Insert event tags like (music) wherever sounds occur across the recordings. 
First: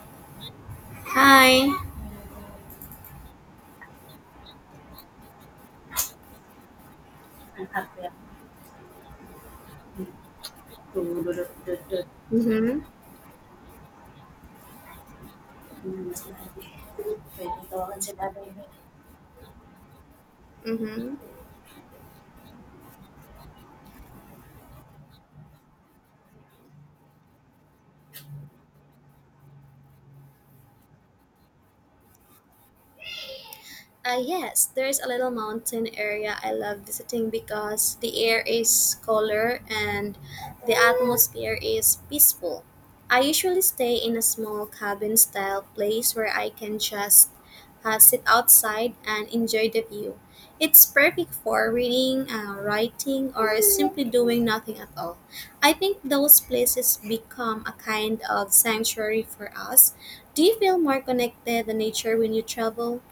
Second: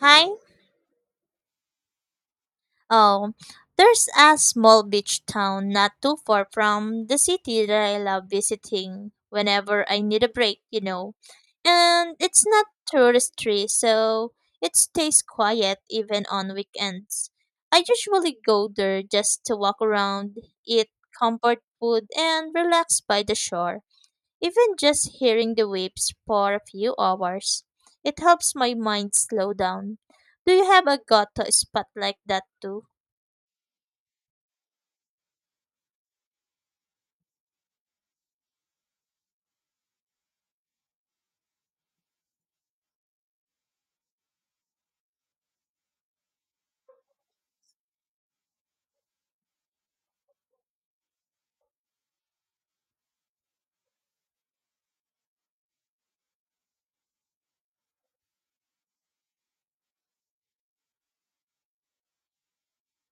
Hi. Hi. Oh, there's a small beach town not too far from the city that I love visiting whenever I need a break, And it's not Mm-hmm. touristy, so it stays quiet even on weekends. I usually go there just to walk around, eat Mm-hmm. comfort food, and relax by the shore. Even just hearing the waves for a few hours, it helps my mind slow down. Do you have a go-to spot like that too? Yes, there's a little mountain area I love visiting because the air is cooler and the atmosphere is peaceful. I usually stay in a small cabin style place where I can just sit outside and enjoy the view. It's perfect for reading, writing, or simply doing nothing at all. I think those places become a kind of sanctuary for us. Do you feel more connected to nature when you travel?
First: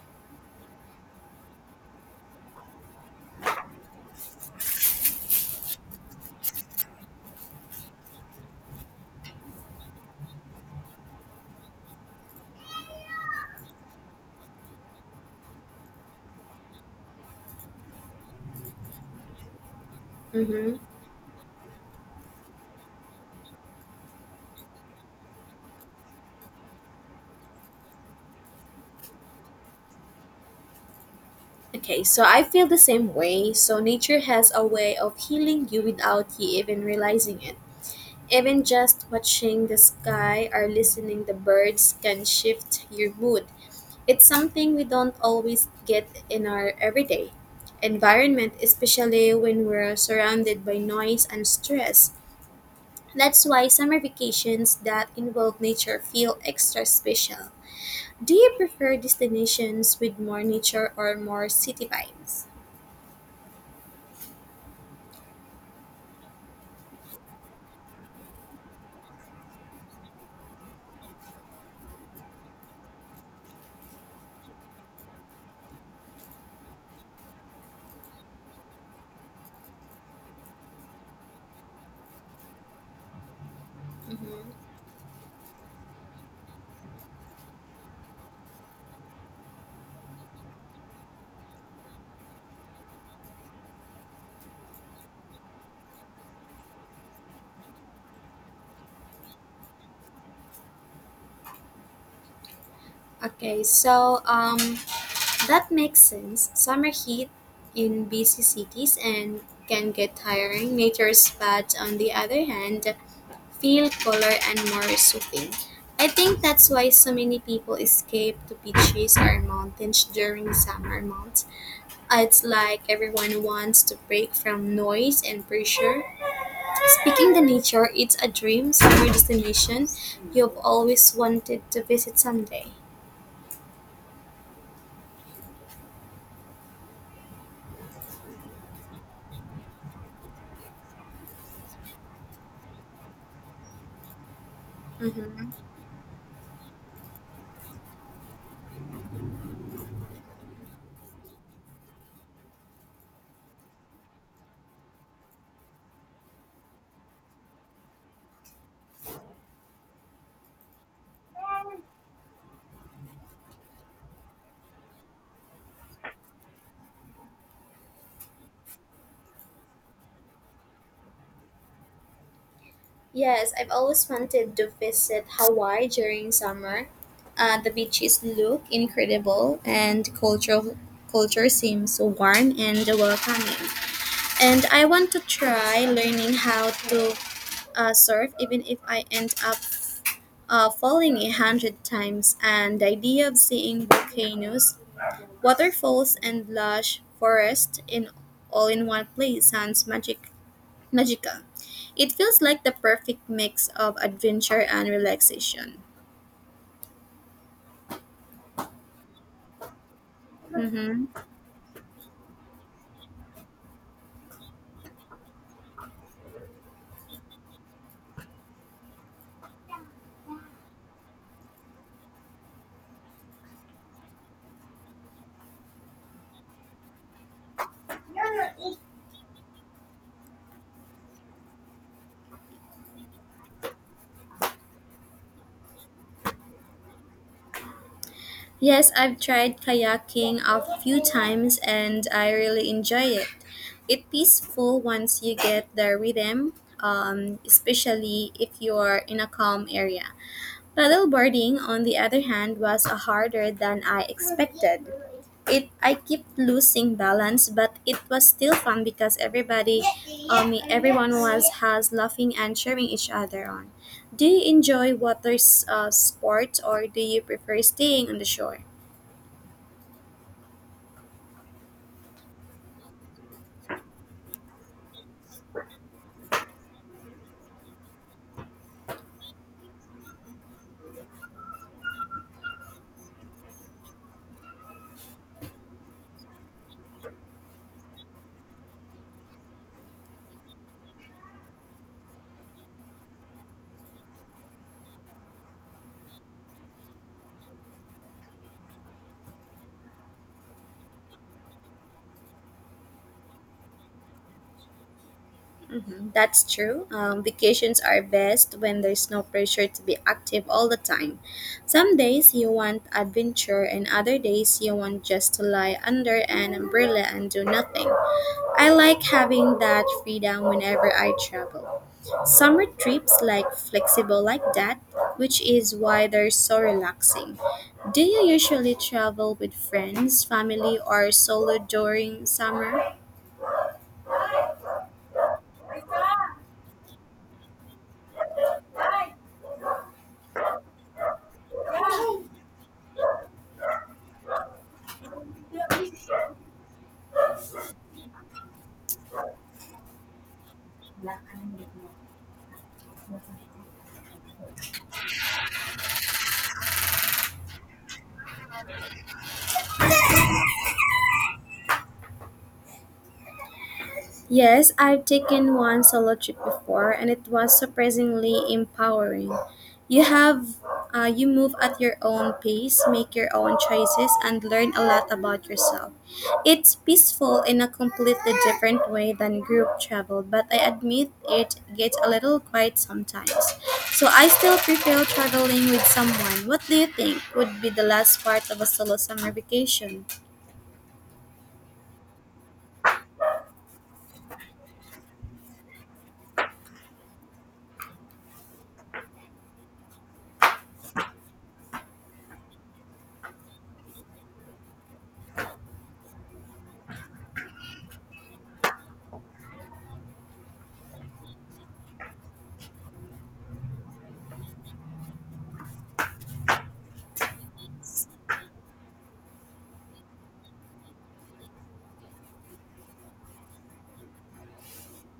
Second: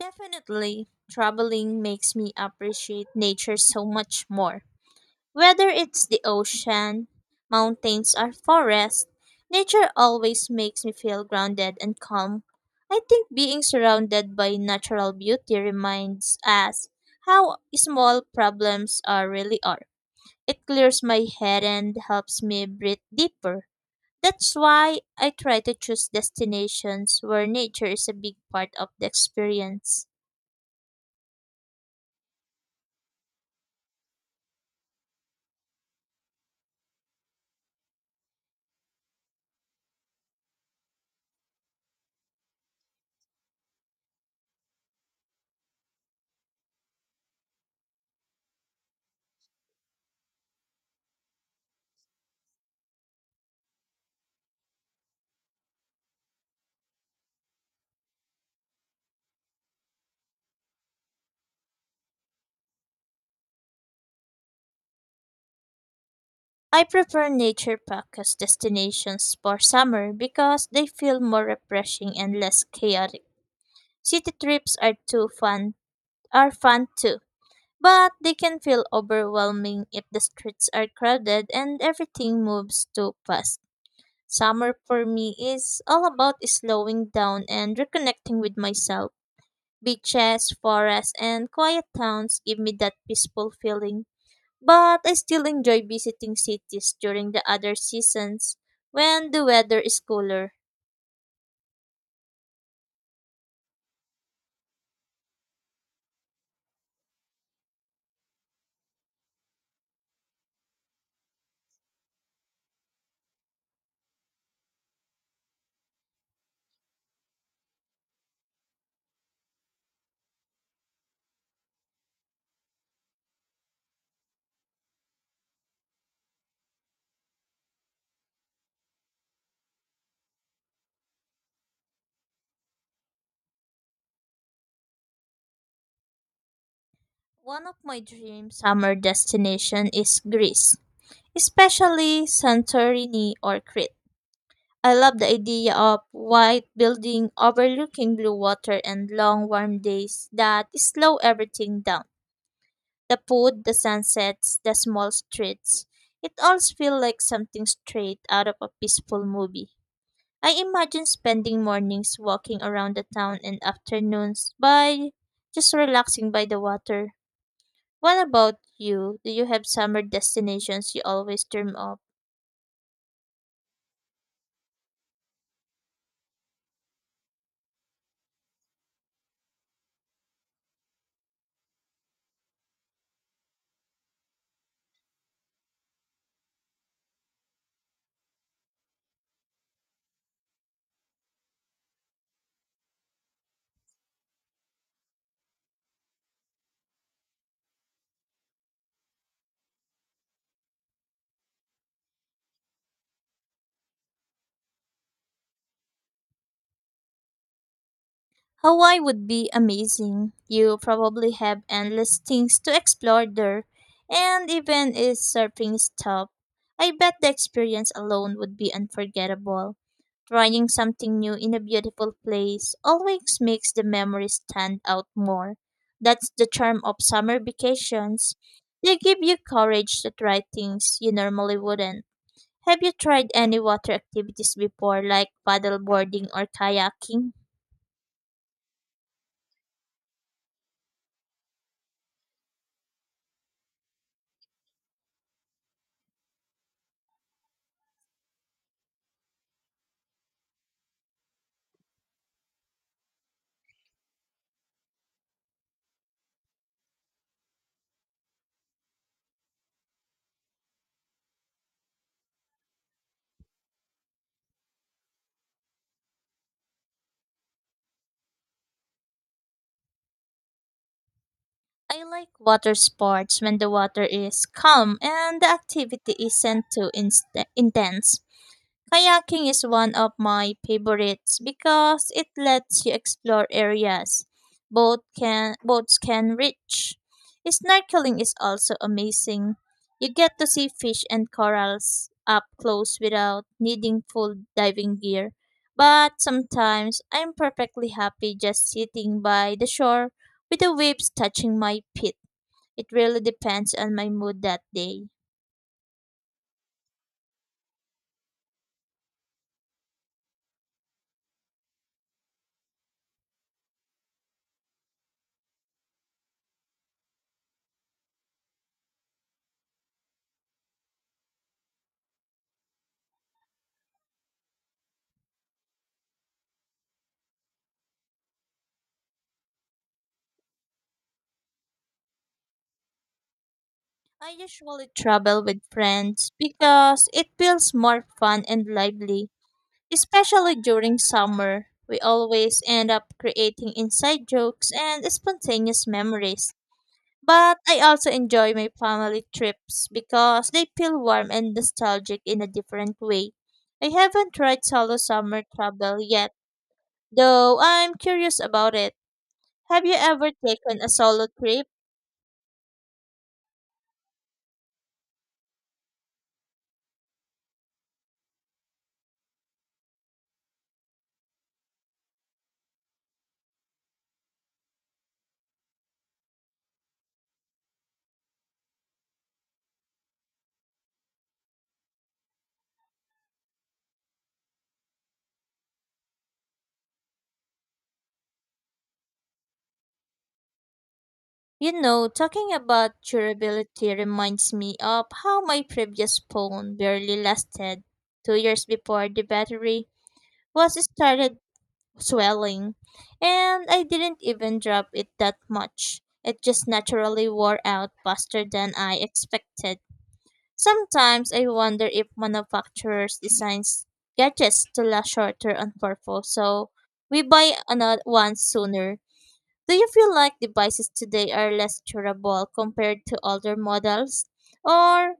Definitely. Traveling makes me appreciate nature so much more. Whether it's the ocean, mountains, or forest, nature always makes me feel grounded and calm. I think being surrounded by natural beauty reminds us how small problems are really are. It Mm-hmm. clears my head and helps me breathe deeper. That's why I try to choose destinations where nature is a big part of the experience. Okay, so I feel the same way. So nature has a way of healing you without you even realizing it. Even just watching the sky or listening the birds can shift your mood. It's something we don't always get in our everyday environment, especially when we're surrounded by noise and stress. That's why summer vacations that involve nature feel extra special. Do you prefer destinations with more nature or more city vibes? I prefer nature focused destinations for summer because they feel more refreshing and less chaotic. City trips are too fun are fun too, but they can feel overwhelming if the streets are crowded and everything moves too fast. Mhm. Summer for me is all about slowing down and reconnecting with myself. Beaches, forests, and quiet towns give me that peaceful feeling. But I still enjoy visiting cities during the other seasons when the weather is cooler. Okay, so that makes sense. Summer heat in busy cities and can get tiring. Nature spots, on the other hand, feel cooler and more soothing. I think that's why so many people escape to beaches or mountains during summer months. It's like everyone wants to break from noise and pressure. Speaking the nature, it's a dream summer destination you've always wanted to visit someday. One of my dream summer destination is Greece, especially Santorini or Crete. I love the Mm-hmm. idea of white building overlooking blue water and long warm days that slow everything down. The food, the sunsets, the small streets. It all feels like something straight out of a peaceful movie. I imagine spending mornings walking around the town and afternoons by just relaxing by the water. What about you? Do you have summer destinations you always dream of? Yes, I've always wanted to visit Hawaii during summer. The beaches look incredible, and the cultural culture seems so warm and welcoming. And I want to try learning how to surf, even if I end up falling 100 times. And the idea of seeing volcanoes, waterfalls, and lush forest in all in one place sounds magical. It feels like the perfect mix of adventure and relaxation. Hawaii would be amazing. You Mm-hmm. probably have endless things to explore there, and even if surfing is tough, I bet the experience alone would be unforgettable. Trying something new in a beautiful place always makes the memories stand out more. That's the charm of summer vacations. They give you courage to try things you normally wouldn't. Have you tried any water activities before, like paddleboarding or kayaking? Yes, I've tried kayaking a few times and I really enjoy it. It's peaceful once you get the rhythm, especially if you're in a calm area. Paddleboarding, on the other hand, was a harder than I expected. It I kept losing balance, but it was still fun because everyone was has laughing and cheering each other on. Do you enjoy water sports or do you prefer staying on the shore? I like water sports when the water is calm and the activity isn't intense. Kayaking is one of my favorites because it lets you explore areas both can boats can reach. Snorkeling is also amazing. You get to see fish and corals up close without needing full diving gear. But sometimes I'm perfectly happy just sitting by the shore with the waves touching my feet. It really depends on my mood that day. That's true. Vacations are best when there's no pressure to be active all the time. Some days you want adventure, and other days you want just to lie under an umbrella and do nothing. I like having that freedom whenever I travel. Summer trips like flexible like that, which is why they're so relaxing. Do you usually travel with friends, family, or solo during summer? I usually travel with friends because it feels more fun and lively, especially during summer. We always end up creating inside jokes and spontaneous memories. But I also enjoy my family trips because they feel warm and nostalgic in a different way. I haven't tried solo summer travel yet, though I'm curious about it. Have you ever taken a solo trip? Yes, I've taken one solo trip before, and it was surprisingly empowering. You have, you move at your own pace, make your own choices, and learn a lot about yourself. It's peaceful in a completely different way than group travel, but I admit it gets a little quiet sometimes. So I still prefer traveling with someone. What do you think would be the last part of a solo summer vacation? You know, talking about durability reminds me of how my previous phone barely lasted 2 years before the battery was started swelling, and I didn't even drop it that much. It just naturally wore out faster than I expected. Sometimes I wonder if manufacturers designs gadgets to last shorter on purpose, so we buy another one sooner. Do you feel like devices today are less durable compared to older models? Or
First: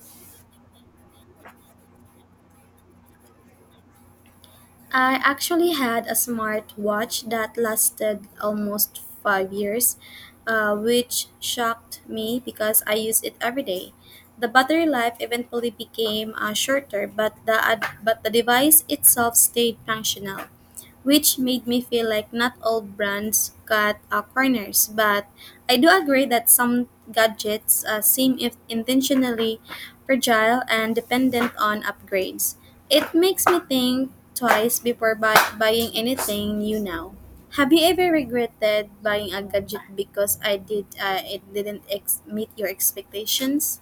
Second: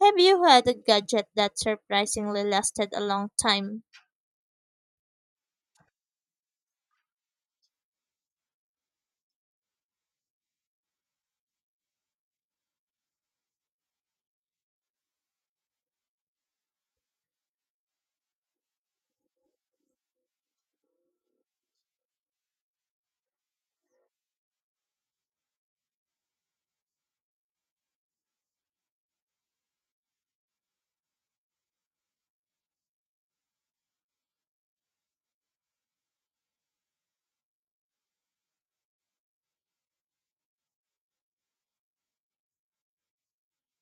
have you had a gadget that surprisingly lasted a long time? I actually had a smart watch that lasted almost 5 years, which shocked me because I use it every day. The battery life eventually became shorter, but the device itself stayed functional, which made me feel like not all brands cut corners. But I do agree that some gadgets seem if intentionally fragile and dependent on upgrades. It makes me think twice before buying anything new now. Have you ever regretted buying a gadget because I did it didn't meet your expectations?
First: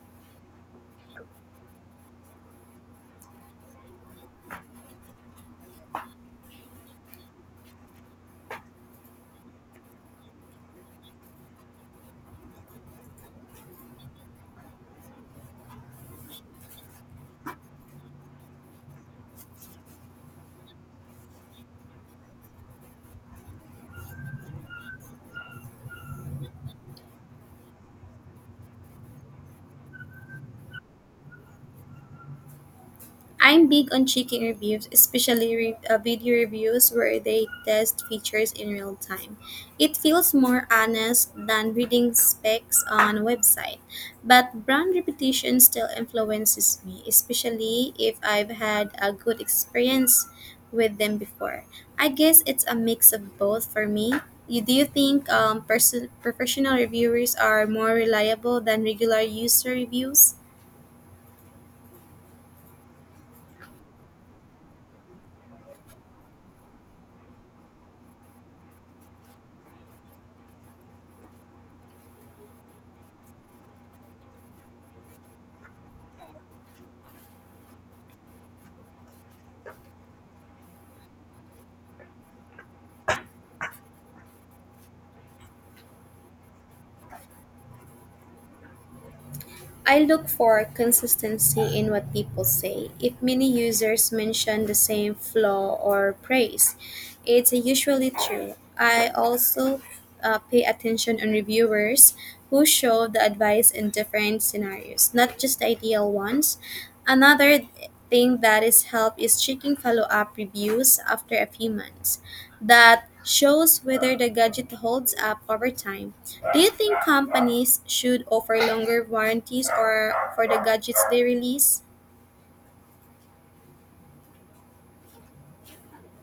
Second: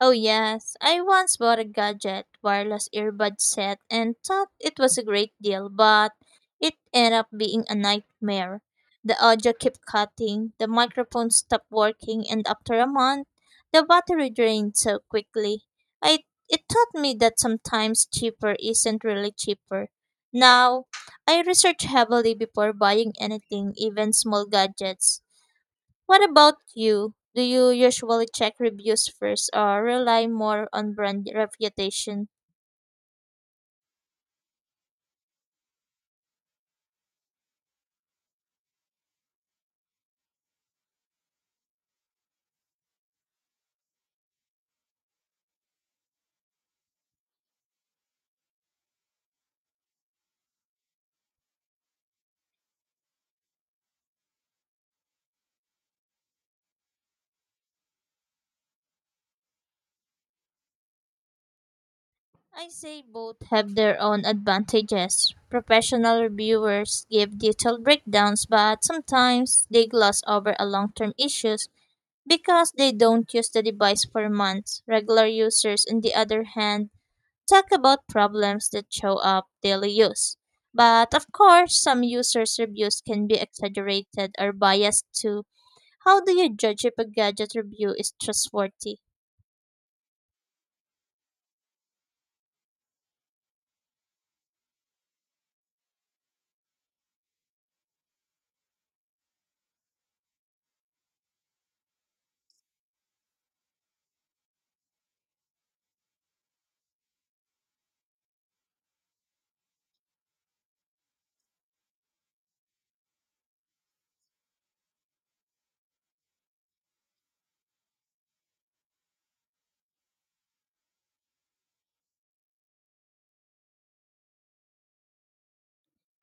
Oh, yes. I once bought a gadget wireless earbud set and thought it was a great deal, but it ended up being a nightmare. The audio kept cutting, the microphone stopped working, and after a month, the battery drained so quickly. I It taught me that sometimes cheaper isn't really cheaper. Now, I research heavily before buying anything, even small gadgets. What about you? Do you usually check reviews first or rely more on brand reputation? I'm big on checking reviews, especially video reviews where they test features in real time. It feels more honest than reading specs on a website, but brand reputation still influences me, especially if I've had a good experience with them before. I guess it's a mix of both for me. Do you think professional reviewers are more reliable than regular user reviews? I say both have their own advantages. Professional reviewers give detailed breakdowns, but sometimes they gloss over a long-term issues because they don't use the device for months. Regular users, on the other hand, talk about problems that show up daily use. But of course, some users' reviews can be exaggerated or biased too. How do you judge if a gadget review is trustworthy? I look for consistency in what people say. If many users mention the same flaw or praise, it's usually true. I also pay attention on reviewers who show the advice in different scenarios, not just the ideal ones. Another thing that is help is checking follow-up reviews after a few months that shows whether the gadget holds up over time. Do you think companies should offer longer warranties or for the gadgets they release?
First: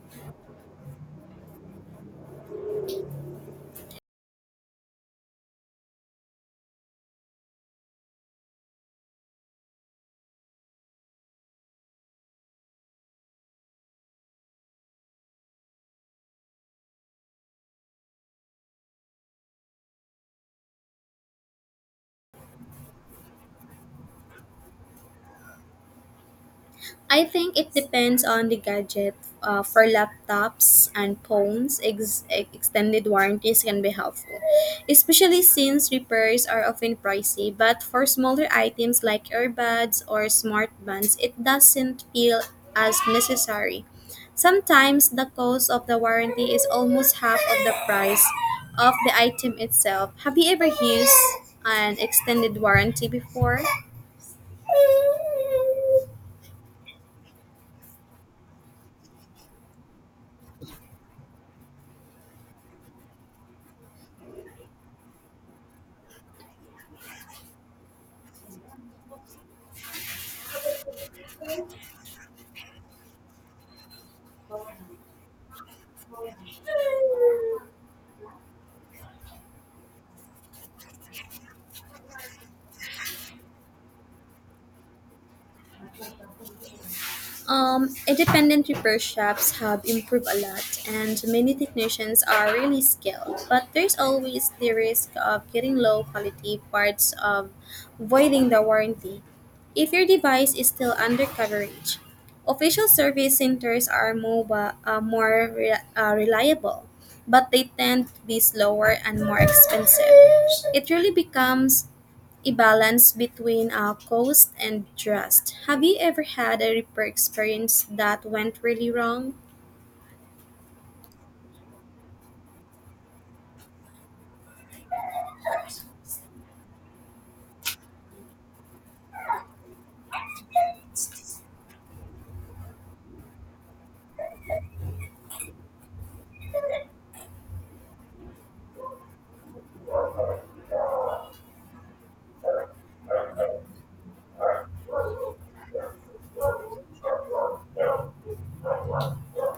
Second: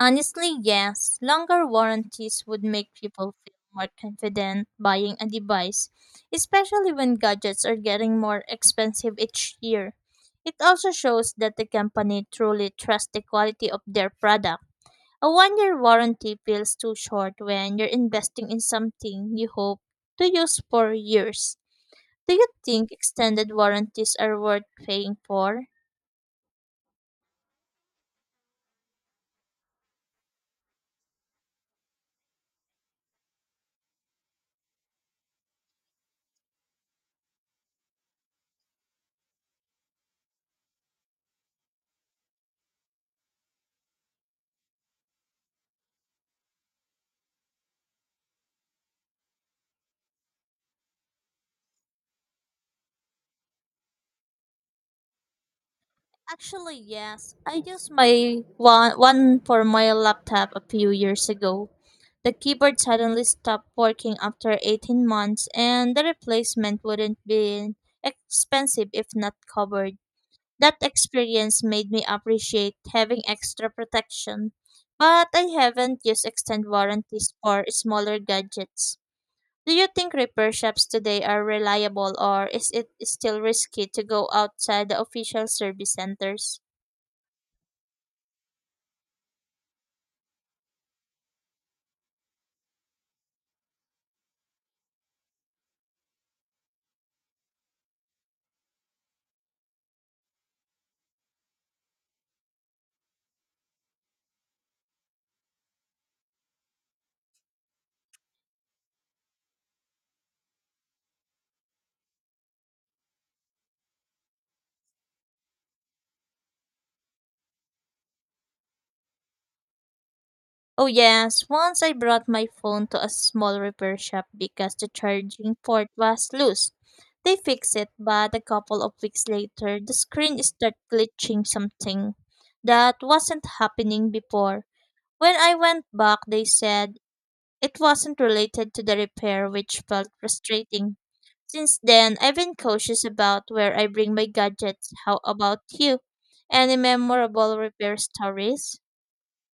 Honestly, yes. Longer warranties would make people feel more confident buying a device, especially when gadgets are getting more expensive each year. It also shows that the company truly trusts the quality of their product. A 1 year warranty feels too short when you're investing in something you hope to use for years. Do you think extended warranties are worth paying for? I think it depends on the gadget. For laptops and phones, extended warranties can be helpful, especially since repairs are often pricey. But for smaller items like earbuds or smart bands, it doesn't feel as necessary. Sometimes the cost of the warranty is almost half of the price of the item itself. Have you ever used an extended warranty before? Actually, yes. I used my one for my laptop a few years ago. The keyboard suddenly stopped working after 18 months and the replacement wouldn't be expensive if not covered. That experience made me appreciate having extra protection, but I haven't used extended warranties for smaller gadgets. Do you think repair shops today are reliable or is it still risky to go outside the official service centers? Independent repair shops have improved a lot, and many technicians are really skilled. But there's always the risk of getting low quality parts, of voiding the warranty, if your device is still under coverage. Official service centers are mobile, more reliable, but they tend to be slower and more expensive. It really becomes a balance between cost and trust. Have you ever had a repair experience that went really wrong? Oh yes, once I brought my phone to a small repair shop because the charging port was loose. They fixed it, but a couple of weeks later, the screen started glitching something that wasn't happening before. When I went back, they said it wasn't related to the repair, which felt frustrating. Since then, I've been cautious about where I bring my gadgets. How about you? Any memorable repair stories?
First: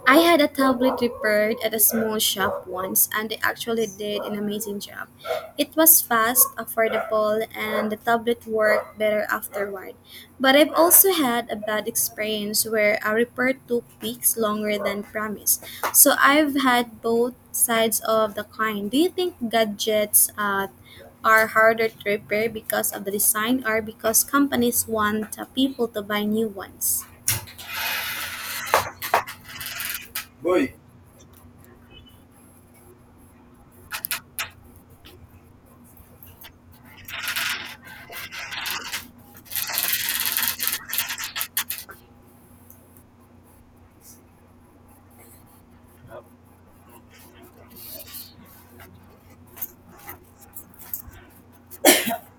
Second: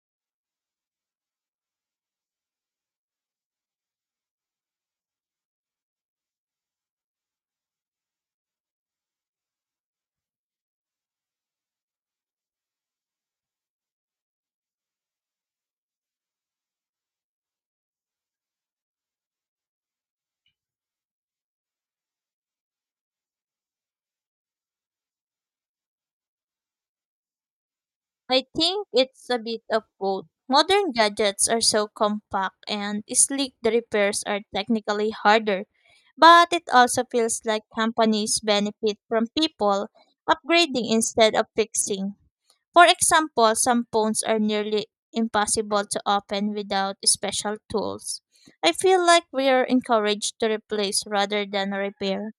I had a tablet repaired at a small shop once, and they actually did an amazing job. It was fast, affordable, and the tablet worked better afterward. But I've also had a bad experience where a repair took weeks longer than promised. So I've had both sides of the coin. Do you think gadgets are harder to repair because of the design or because companies want people to buy new ones? I think it's a bit of both. Boy. Modern gadgets are so compact and sleek the repairs are technically harder, but it also feels like companies benefit from people upgrading instead of fixing. For example, some phones are nearly impossible to open without special tools. I feel like we are encouraged to replace rather than repair.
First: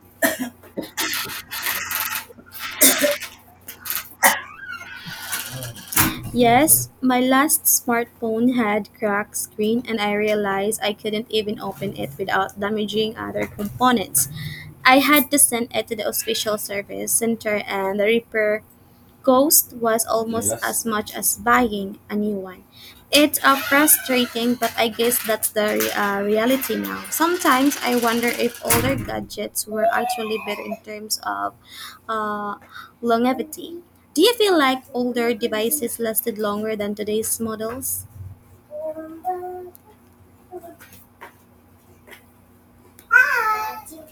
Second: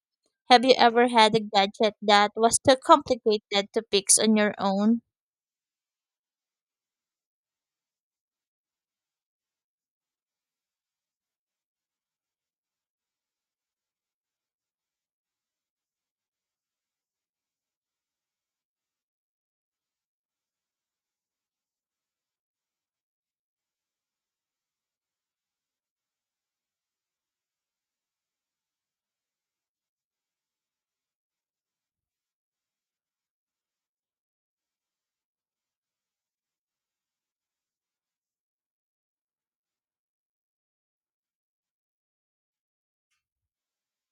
Have you ever had a gadget that was too complicated to fix on your own? Yes, my last smartphone had cracked screen and I realized I couldn't even open it without damaging other components. I had to send it to the official service center and the repair cost was almost as much as buying a new one. It's frustrating, but I guess that's the reality now. Sometimes I wonder if older gadgets were actually better in terms of uh, longevity. Do you feel like older devices lasted longer than today's models?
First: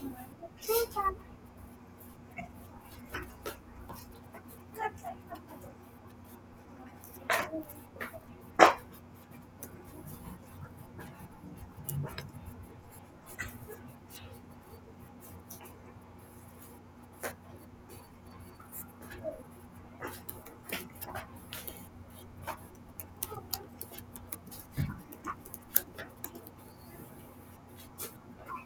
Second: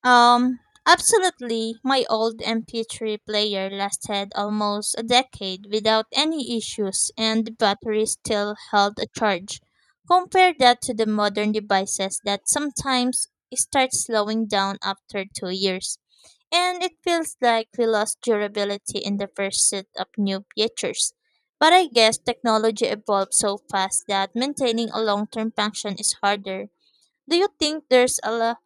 Um, absolutely. My old MP3 player lasted almost a decade without any issues, and the battery still held a charge. Compare that to the modern devices that sometimes start slowing down after 2 years, and it feels like we lost durability in the first set of new features. But I guess technology evolves so fast that maintaining a long term function is harder. Do you think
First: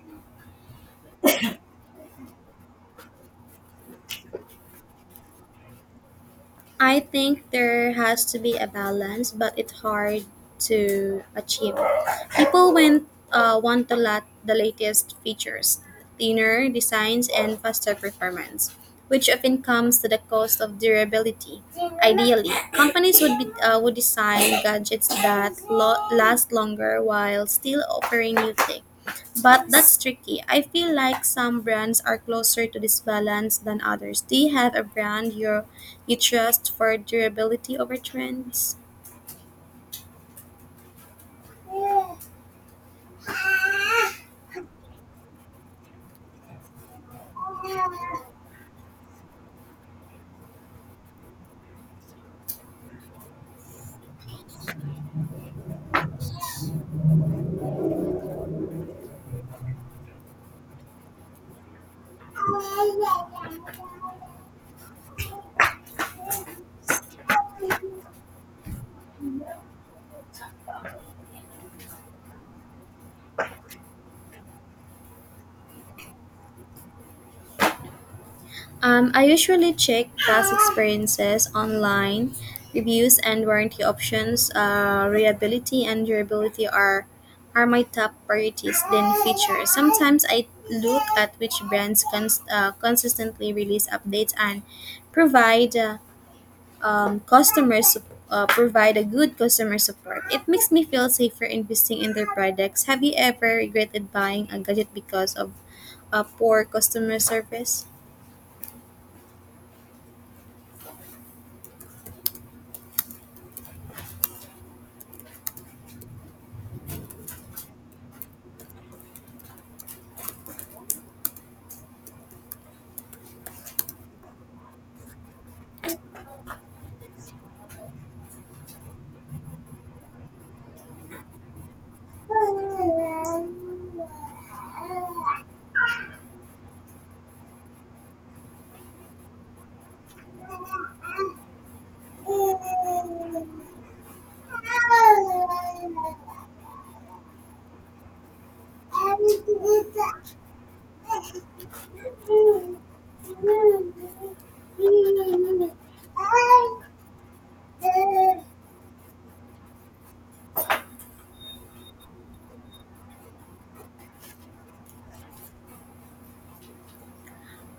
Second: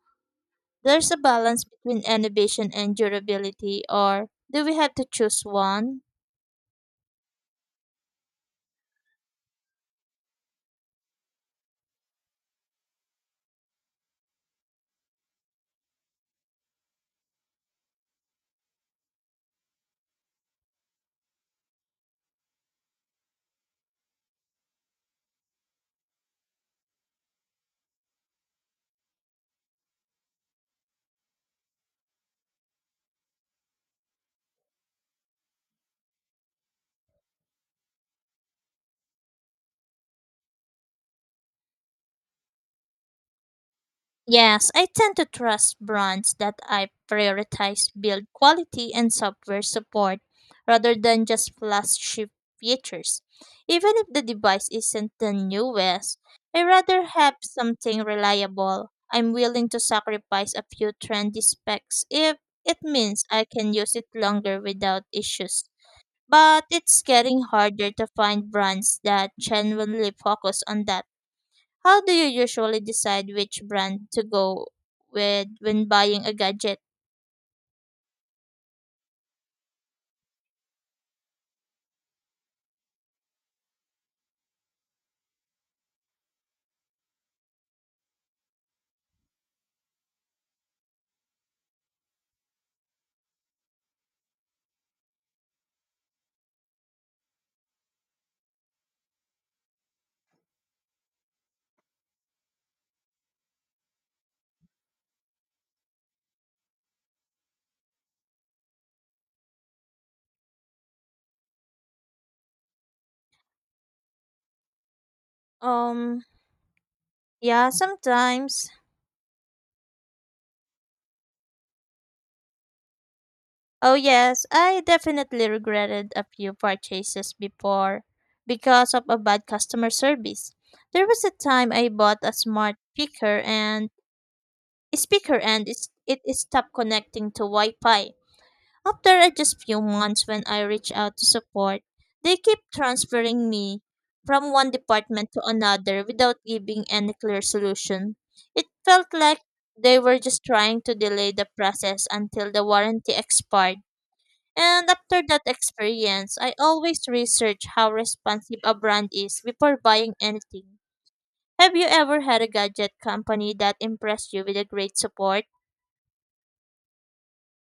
there's a balance between innovation and durability, or do we have to choose one? I think there has to be a balance, but it's hard to achieve. People want the, lot, the latest features, thinner designs, and faster performance, which often comes to the cost of durability. Ideally, companies would design gadgets that last longer while still offering new tech. But that's tricky. I feel like some brands are closer to this balance than others. Do you have a brand you trust for durability over trends? Yes, I tend to trust brands that I prioritize build quality and software support rather than just flagship features. Even if the device isn't the newest, I rather have something reliable. I'm willing to sacrifice a few trendy specs if it means I can use it longer without issues. But it's getting harder to find brands that genuinely focus on that. How do you usually decide which brand to go with when buying a gadget? I usually check past experiences online. Reviews and warranty options, reliability and durability are my top priorities. Then features. Sometimes I look at which brands consistently release updates and provide uh, provide a good customer support. It makes me feel safer investing in their products. Have you ever regretted buying a gadget because of poor customer service? Um, yeah, sometimes. Oh, yes, I definitely regretted a few purchases before because of a bad customer service. There was a time I bought a smart speaker and it stopped connecting to Wi-Fi. After a just few months when I reach out to support, they keep transferring me from one department to another without giving any clear solution. It felt like they were just trying to delay the process until the warranty expired. And after that experience, I always research how responsive a brand is before buying anything. Have you ever had a gadget company that impressed you with a great support?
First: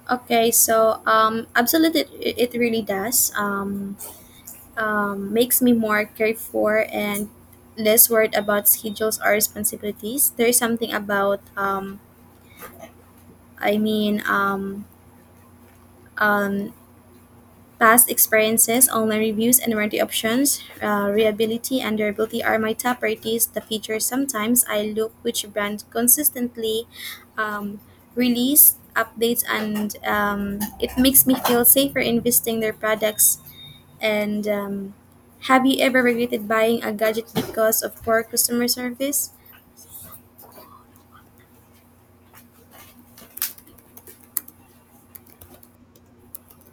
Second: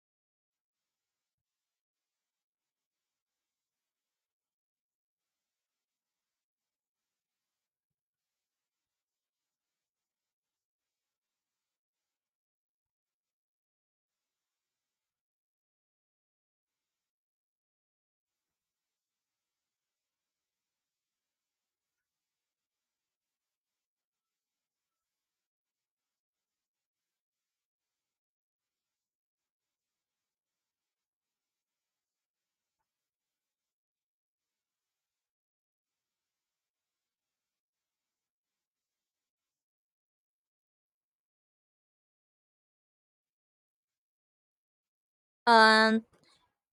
Okay, so absolutely, it really does. Makes me more careful and less worried about schedules or responsibilities. There is something about I mean, um, past experiences, online reviews, and warranty options, reliability and durability are my top priorities. The features sometimes I look which brand consistently um, release updates, and it makes me feel safer investing their products. And have you ever regretted buying a gadget because of poor customer service? And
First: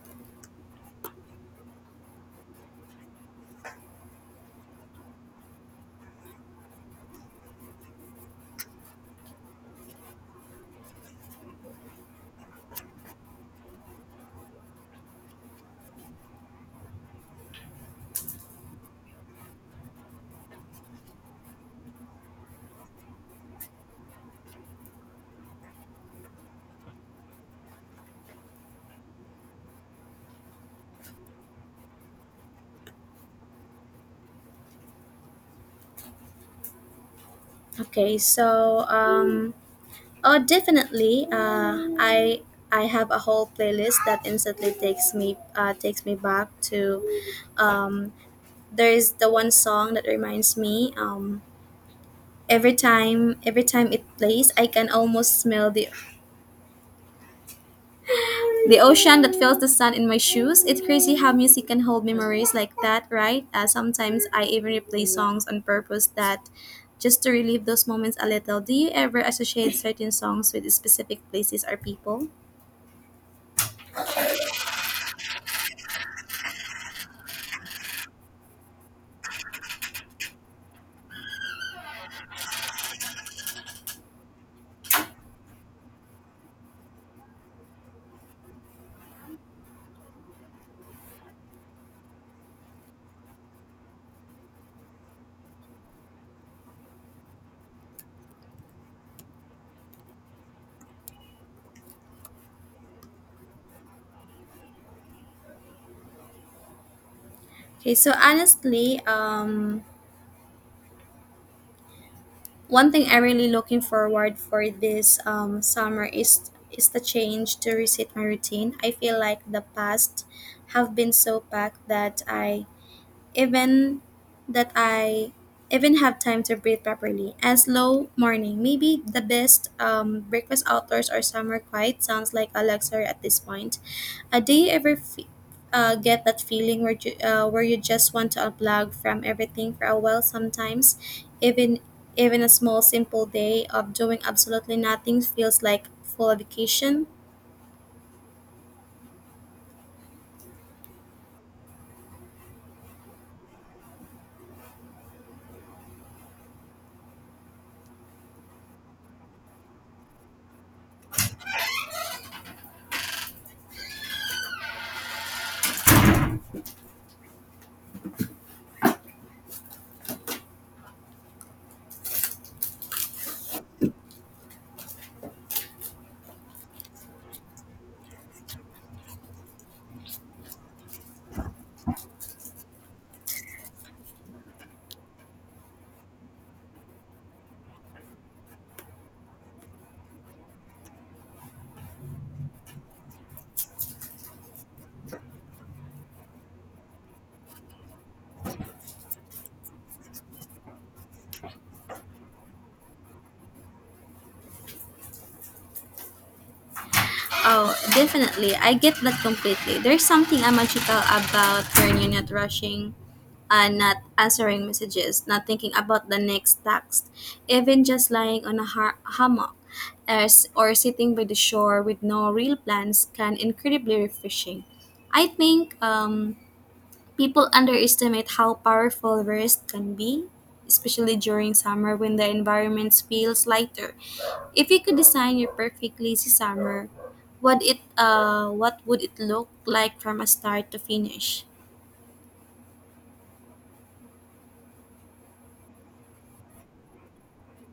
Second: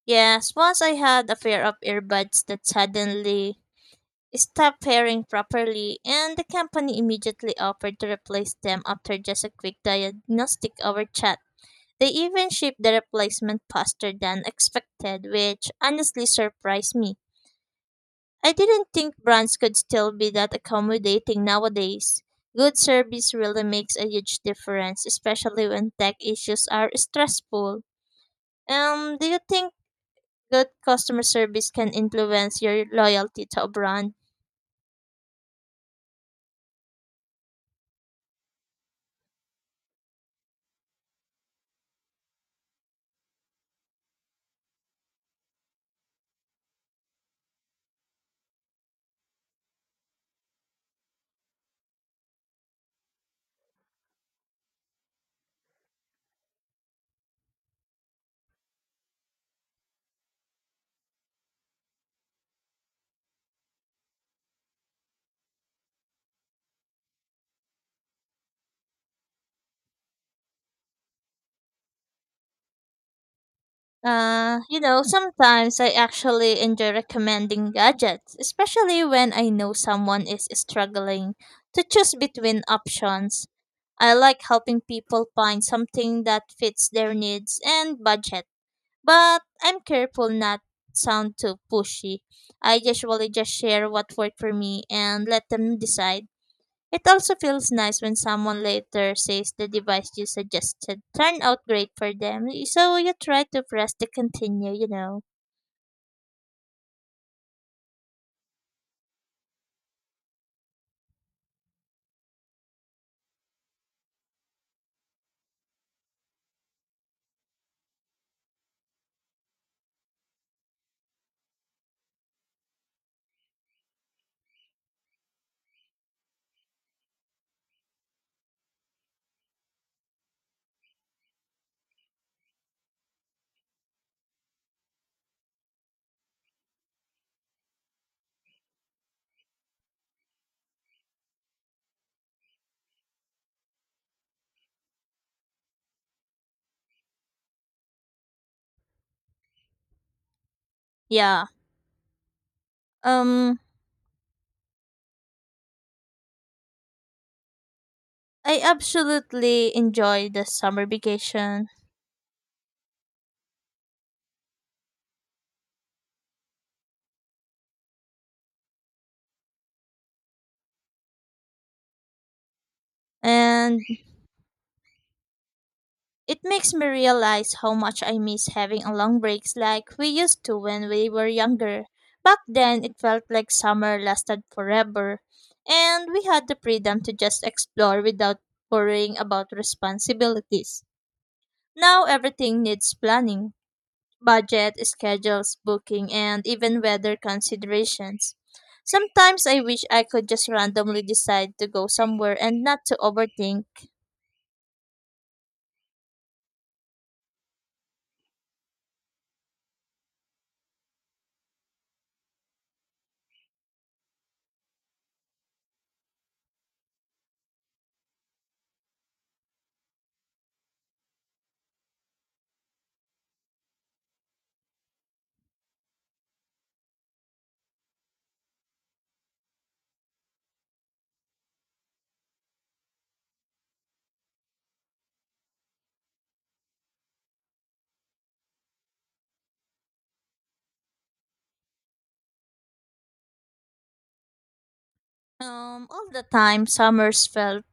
Yes, once I had a pair of earbuds that suddenly stopped pairing properly, and the company immediately offered to replace them after just a quick diagnostic over chat. They even shipped the replacement faster than expected, which honestly surprised me. I didn't think brands could still be that accommodating nowadays. Good service really makes a huge difference, especially when tech issues are stressful. Do you think good customer service can influence your loyalty to a brand. Okay, so. Oh, definitely. I have a whole playlist that instantly takes me back to. Um, there is the one song that reminds me. Every time it plays, I can almost smell the ocean that feels the sun in my shoes. It's crazy how music can hold memories like that, right? Sometimes I even replay songs on purpose that just to relive those moments a little. Do you ever associate certain songs with specific places or people? Sometimes I actually enjoy recommending gadgets, especially when I know someone is struggling to choose between options. I like helping people find something that fits their needs and budget, but I'm careful not sound too pushy. I usually just share what worked for me and let them decide. It also feels nice when someone later says the device you suggested turned out great for them. So you try to press the continue. Okay, so honestly, one thing I'm really looking forward for this summer is the change to reset my routine. I feel like the past have been so packed even that I even have time to breathe properly. A slow morning, maybe the best breakfast outdoors or summer quiet sounds like a luxury at this point. Do you ever get that feeling where you just want to unplug from everything for a while. Sometimes even even a small simple day of doing absolutely nothing feels like full vacation. Yeah. Um I absolutely enjoy the summer vacation and it makes me realize how much I miss having a long breaks like we used to when we were younger. Back then it felt like summer lasted forever and we had the freedom to just explore without worrying about responsibilities. Now everything needs planning budget, schedules, booking, and even weather considerations. Sometimes I wish I could just randomly decide to go somewhere and not to overthink. Oh, definitely. I get that completely. There's something magical about when you're not rushing and not answering messages, not thinking about the next text, even just lying on a hammock, or sitting by the shore with no real plans can incredibly refreshing. I think people underestimate how powerful rest can be, especially during summer when the environment feels lighter. If you could design your perfect lazy summer, what would it look like from a start to finish? All the time, summers felt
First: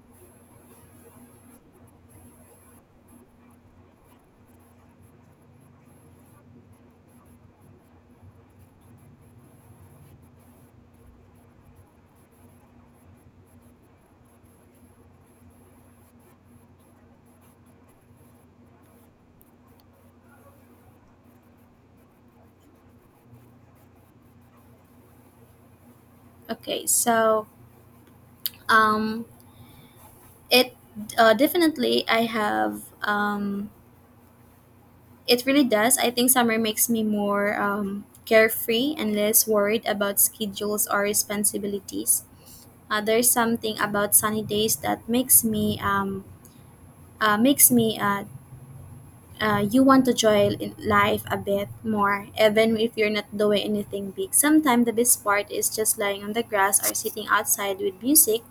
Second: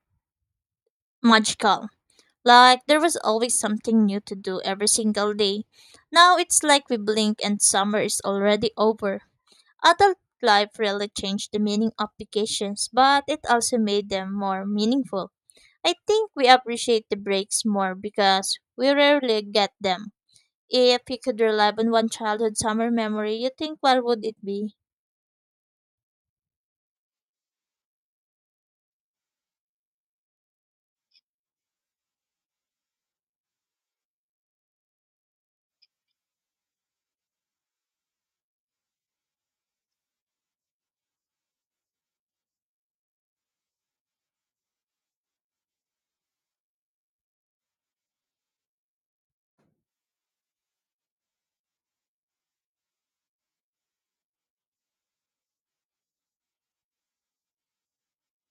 magical. Like there was always something new to do every single day. Now it's like we blink and summer is already over. Adult life really changed the meaning of vacations, but it also made them more meaningful. I think we appreciate the breaks more because we rarely get them. If you could relive on one childhood summer memory, you think what would it be? Okay, so, um, It definitely I have it really does. I think summer makes me more carefree and less worried about schedules or responsibilities. There's something about sunny days that makes me you want to enjoy in life a bit more even if you're not doing anything big. Sometimes the best part is just lying on the grass or sitting outside with music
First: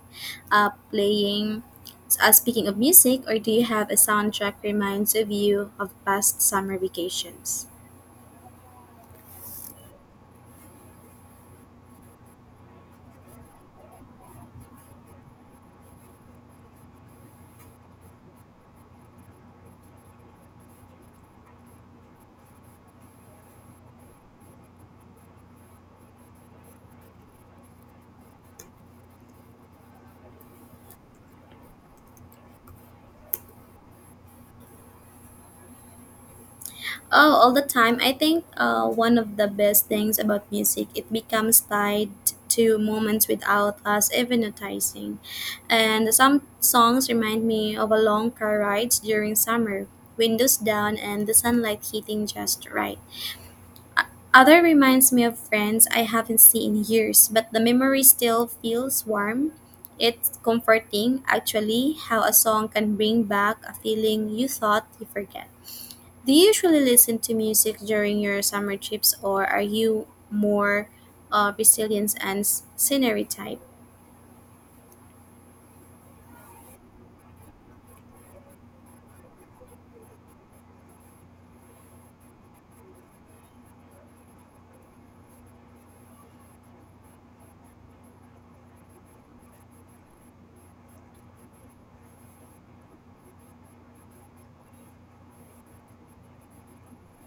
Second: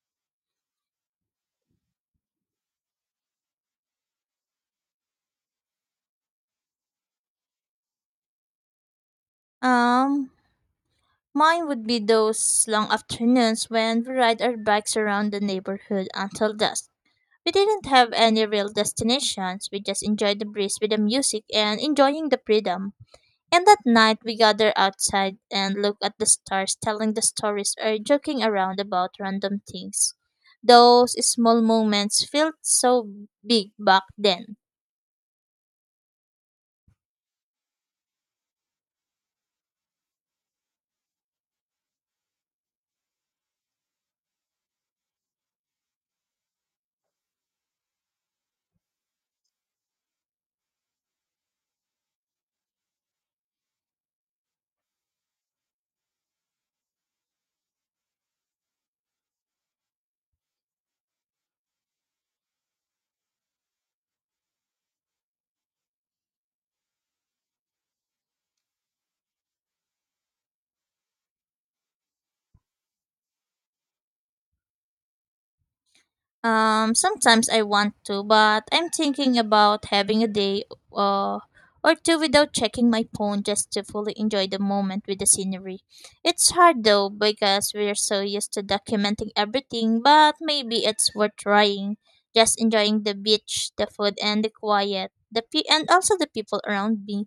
up playing. Speaking of music, or do you have a soundtrack reminds of you of past summer vacations? Um, Mine would be those long afternoons when we ride our bikes around the neighborhood until dusk. We didn't have any real destinations. We just enjoyed the breeze with the music and enjoying the freedom. And that night we gather outside and look at the stars, telling the stories or joking around about random things. Those small moments felt so big back then. Oh, all the time. I think one of the best things about music, it becomes tied to moments without us even noticing. And some songs remind me of a long car rides during summer, windows down and the sunlight hitting just right. Other reminds me of friends I haven't seen in years, but the memory still feels warm. It's comforting, actually, how a song can bring back a feeling you thought you forget. Do you usually listen to music during your summer trips, or are you more resilience and scenery type? Sometimes I want to, but I'm thinking about having a day uh, or two without checking my phone just to fully enjoy the moment with the scenery. It's hard though because we're so used to documenting everything, but maybe it's worth trying. Just enjoying the beach, the food, and the quiet, the and also the people around me.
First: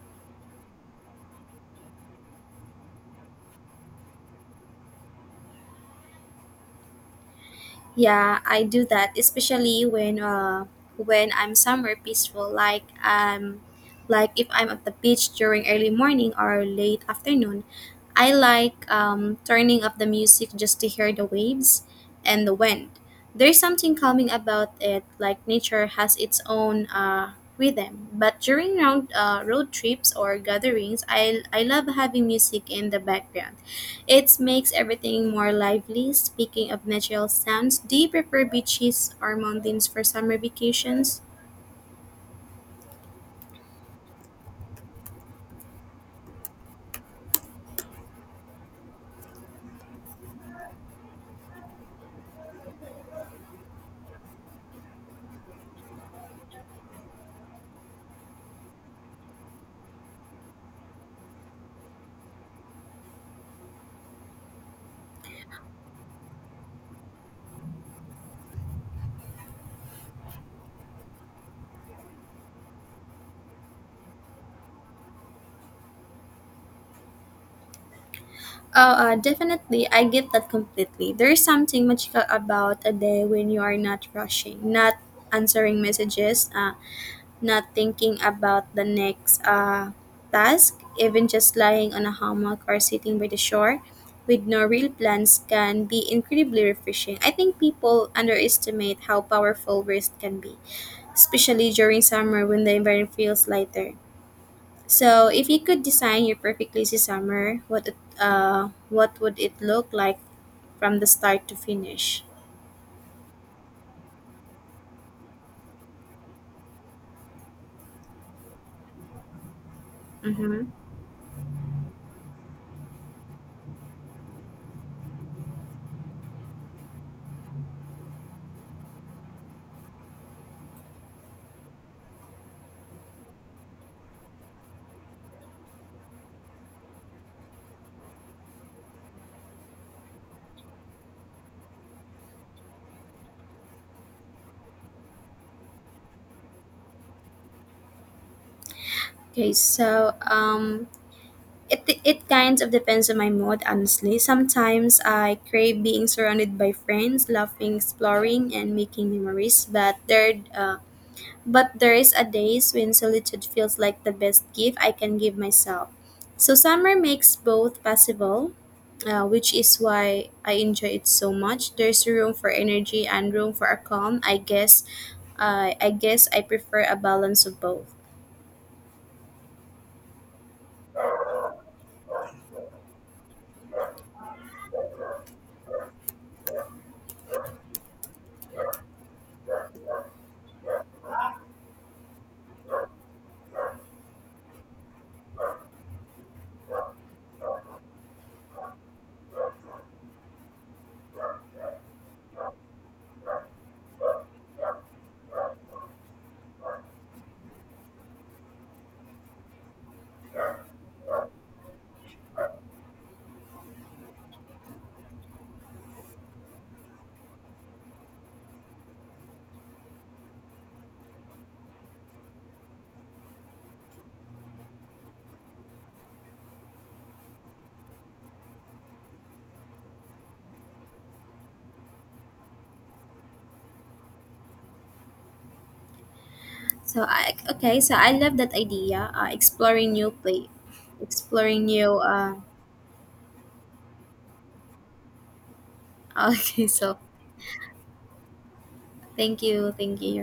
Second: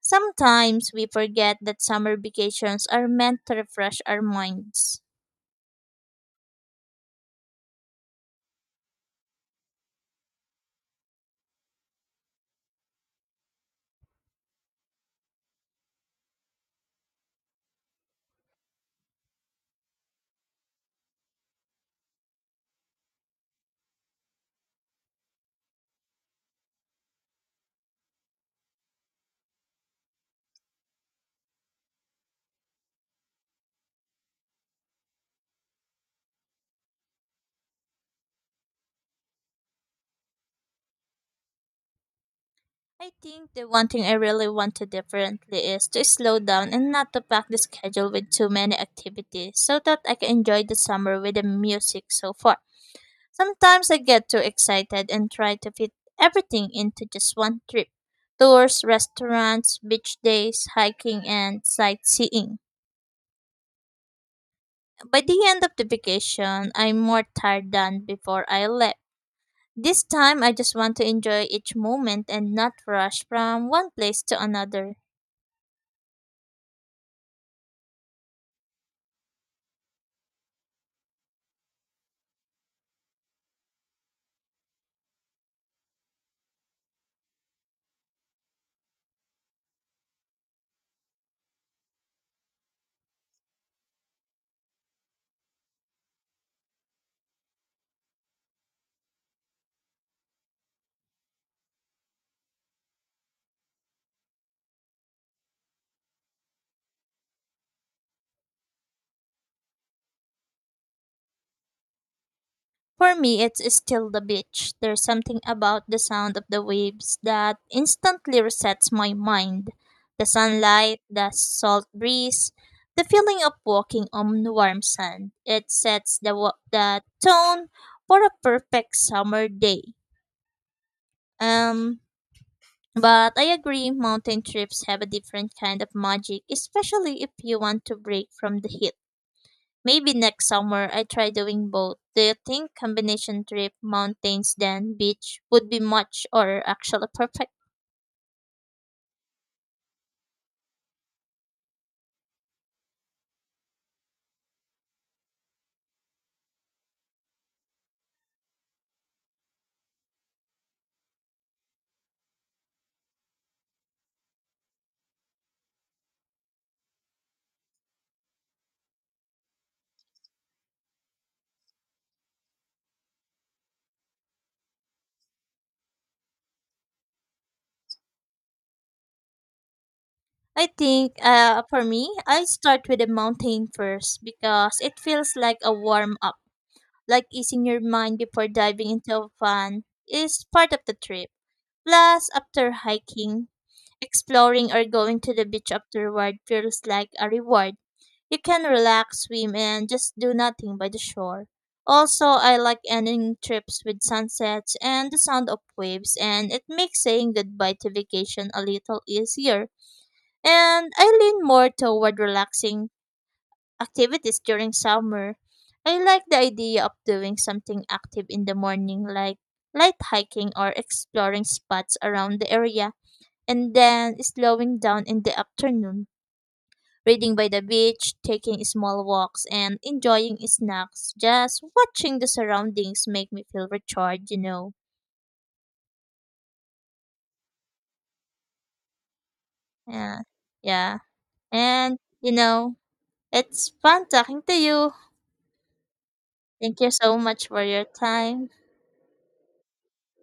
Sometimes we forget that summer vacations are meant to refresh our minds. Yeah, I do that, especially when I'm somewhere peaceful, like if I'm at the beach during early morning or late afternoon. I like turning up the music just to hear the waves and the wind. There's something calming about it, like nature has its own rhythm. But during road trips or gatherings, I love having music in the background. It makes everything more lively. Speaking of natural sounds, do you prefer beaches or mountains for summer vacations? I think the one thing I really want to differently is to slow down and not to pack the schedule with too many activities so that I can enjoy the summer with the music so far. Sometimes I get too excited and try to fit everything into just one trip. Tours, restaurants, beach days, hiking and sightseeing. By the end of the vacation, I'm more tired than before I left. This time I just want to enjoy each moment and not rush from one place to another. Oh, definitely. I get that completely. There is something magical about a day when you are not rushing, not answering messages, not thinking about the next task, even just lying on a hammock or sitting by the shore with no real plans can be incredibly refreshing. I think people underestimate how powerful rest can be, especially during summer when the environment feels lighter. So, if you could design your perfect lazy summer, what would it look like from the start to finish? For me, it's still the beach. There's something about the sound of the waves that instantly resets my mind. The sunlight, the salt breeze, the feeling of walking on warm sand. It sets the the tone for a perfect summer day. Um, but I agree, mountain trips have a different kind of magic, especially if you want to break from the heat. Maybe next summer I try doing both. Do you think combination trip mountains then beach would be much or actually perfect? Okay, so it kind of depends on my mood honestly. Sometimes I crave being surrounded by friends, laughing, exploring and making memories, but there is a days when solitude feels like the best gift I can give myself. So summer makes both possible, which is why I enjoy it so much. There's room for energy and room for a calm. I guess I prefer a balance of both. I think for me, I start with the mountain first because it feels like a warm up, like easing your mind before diving into fun is part of the trip. Plus, after hiking, exploring or going to the beach afterward feels like a reward. You can relax, swim, and just do nothing by the shore. Also, I like ending trips with sunsets and the sound of waves, and it makes saying goodbye to vacation a little easier. And I lean more toward relaxing activities during summer. I like the idea of doing something active in the morning, like light hiking or exploring spots around the area, and then slowing down in the afternoon reading by the beach, taking small walks, and enjoying snacks. Just watching the surroundings make me feel recharged, you know. So I okay. So I love that idea. Exploring new Yeah. play, Yeah. exploring new. And, you know, it's fun talking to you. (laughs) okay. Thank you So so much for your time. thank you, thank you.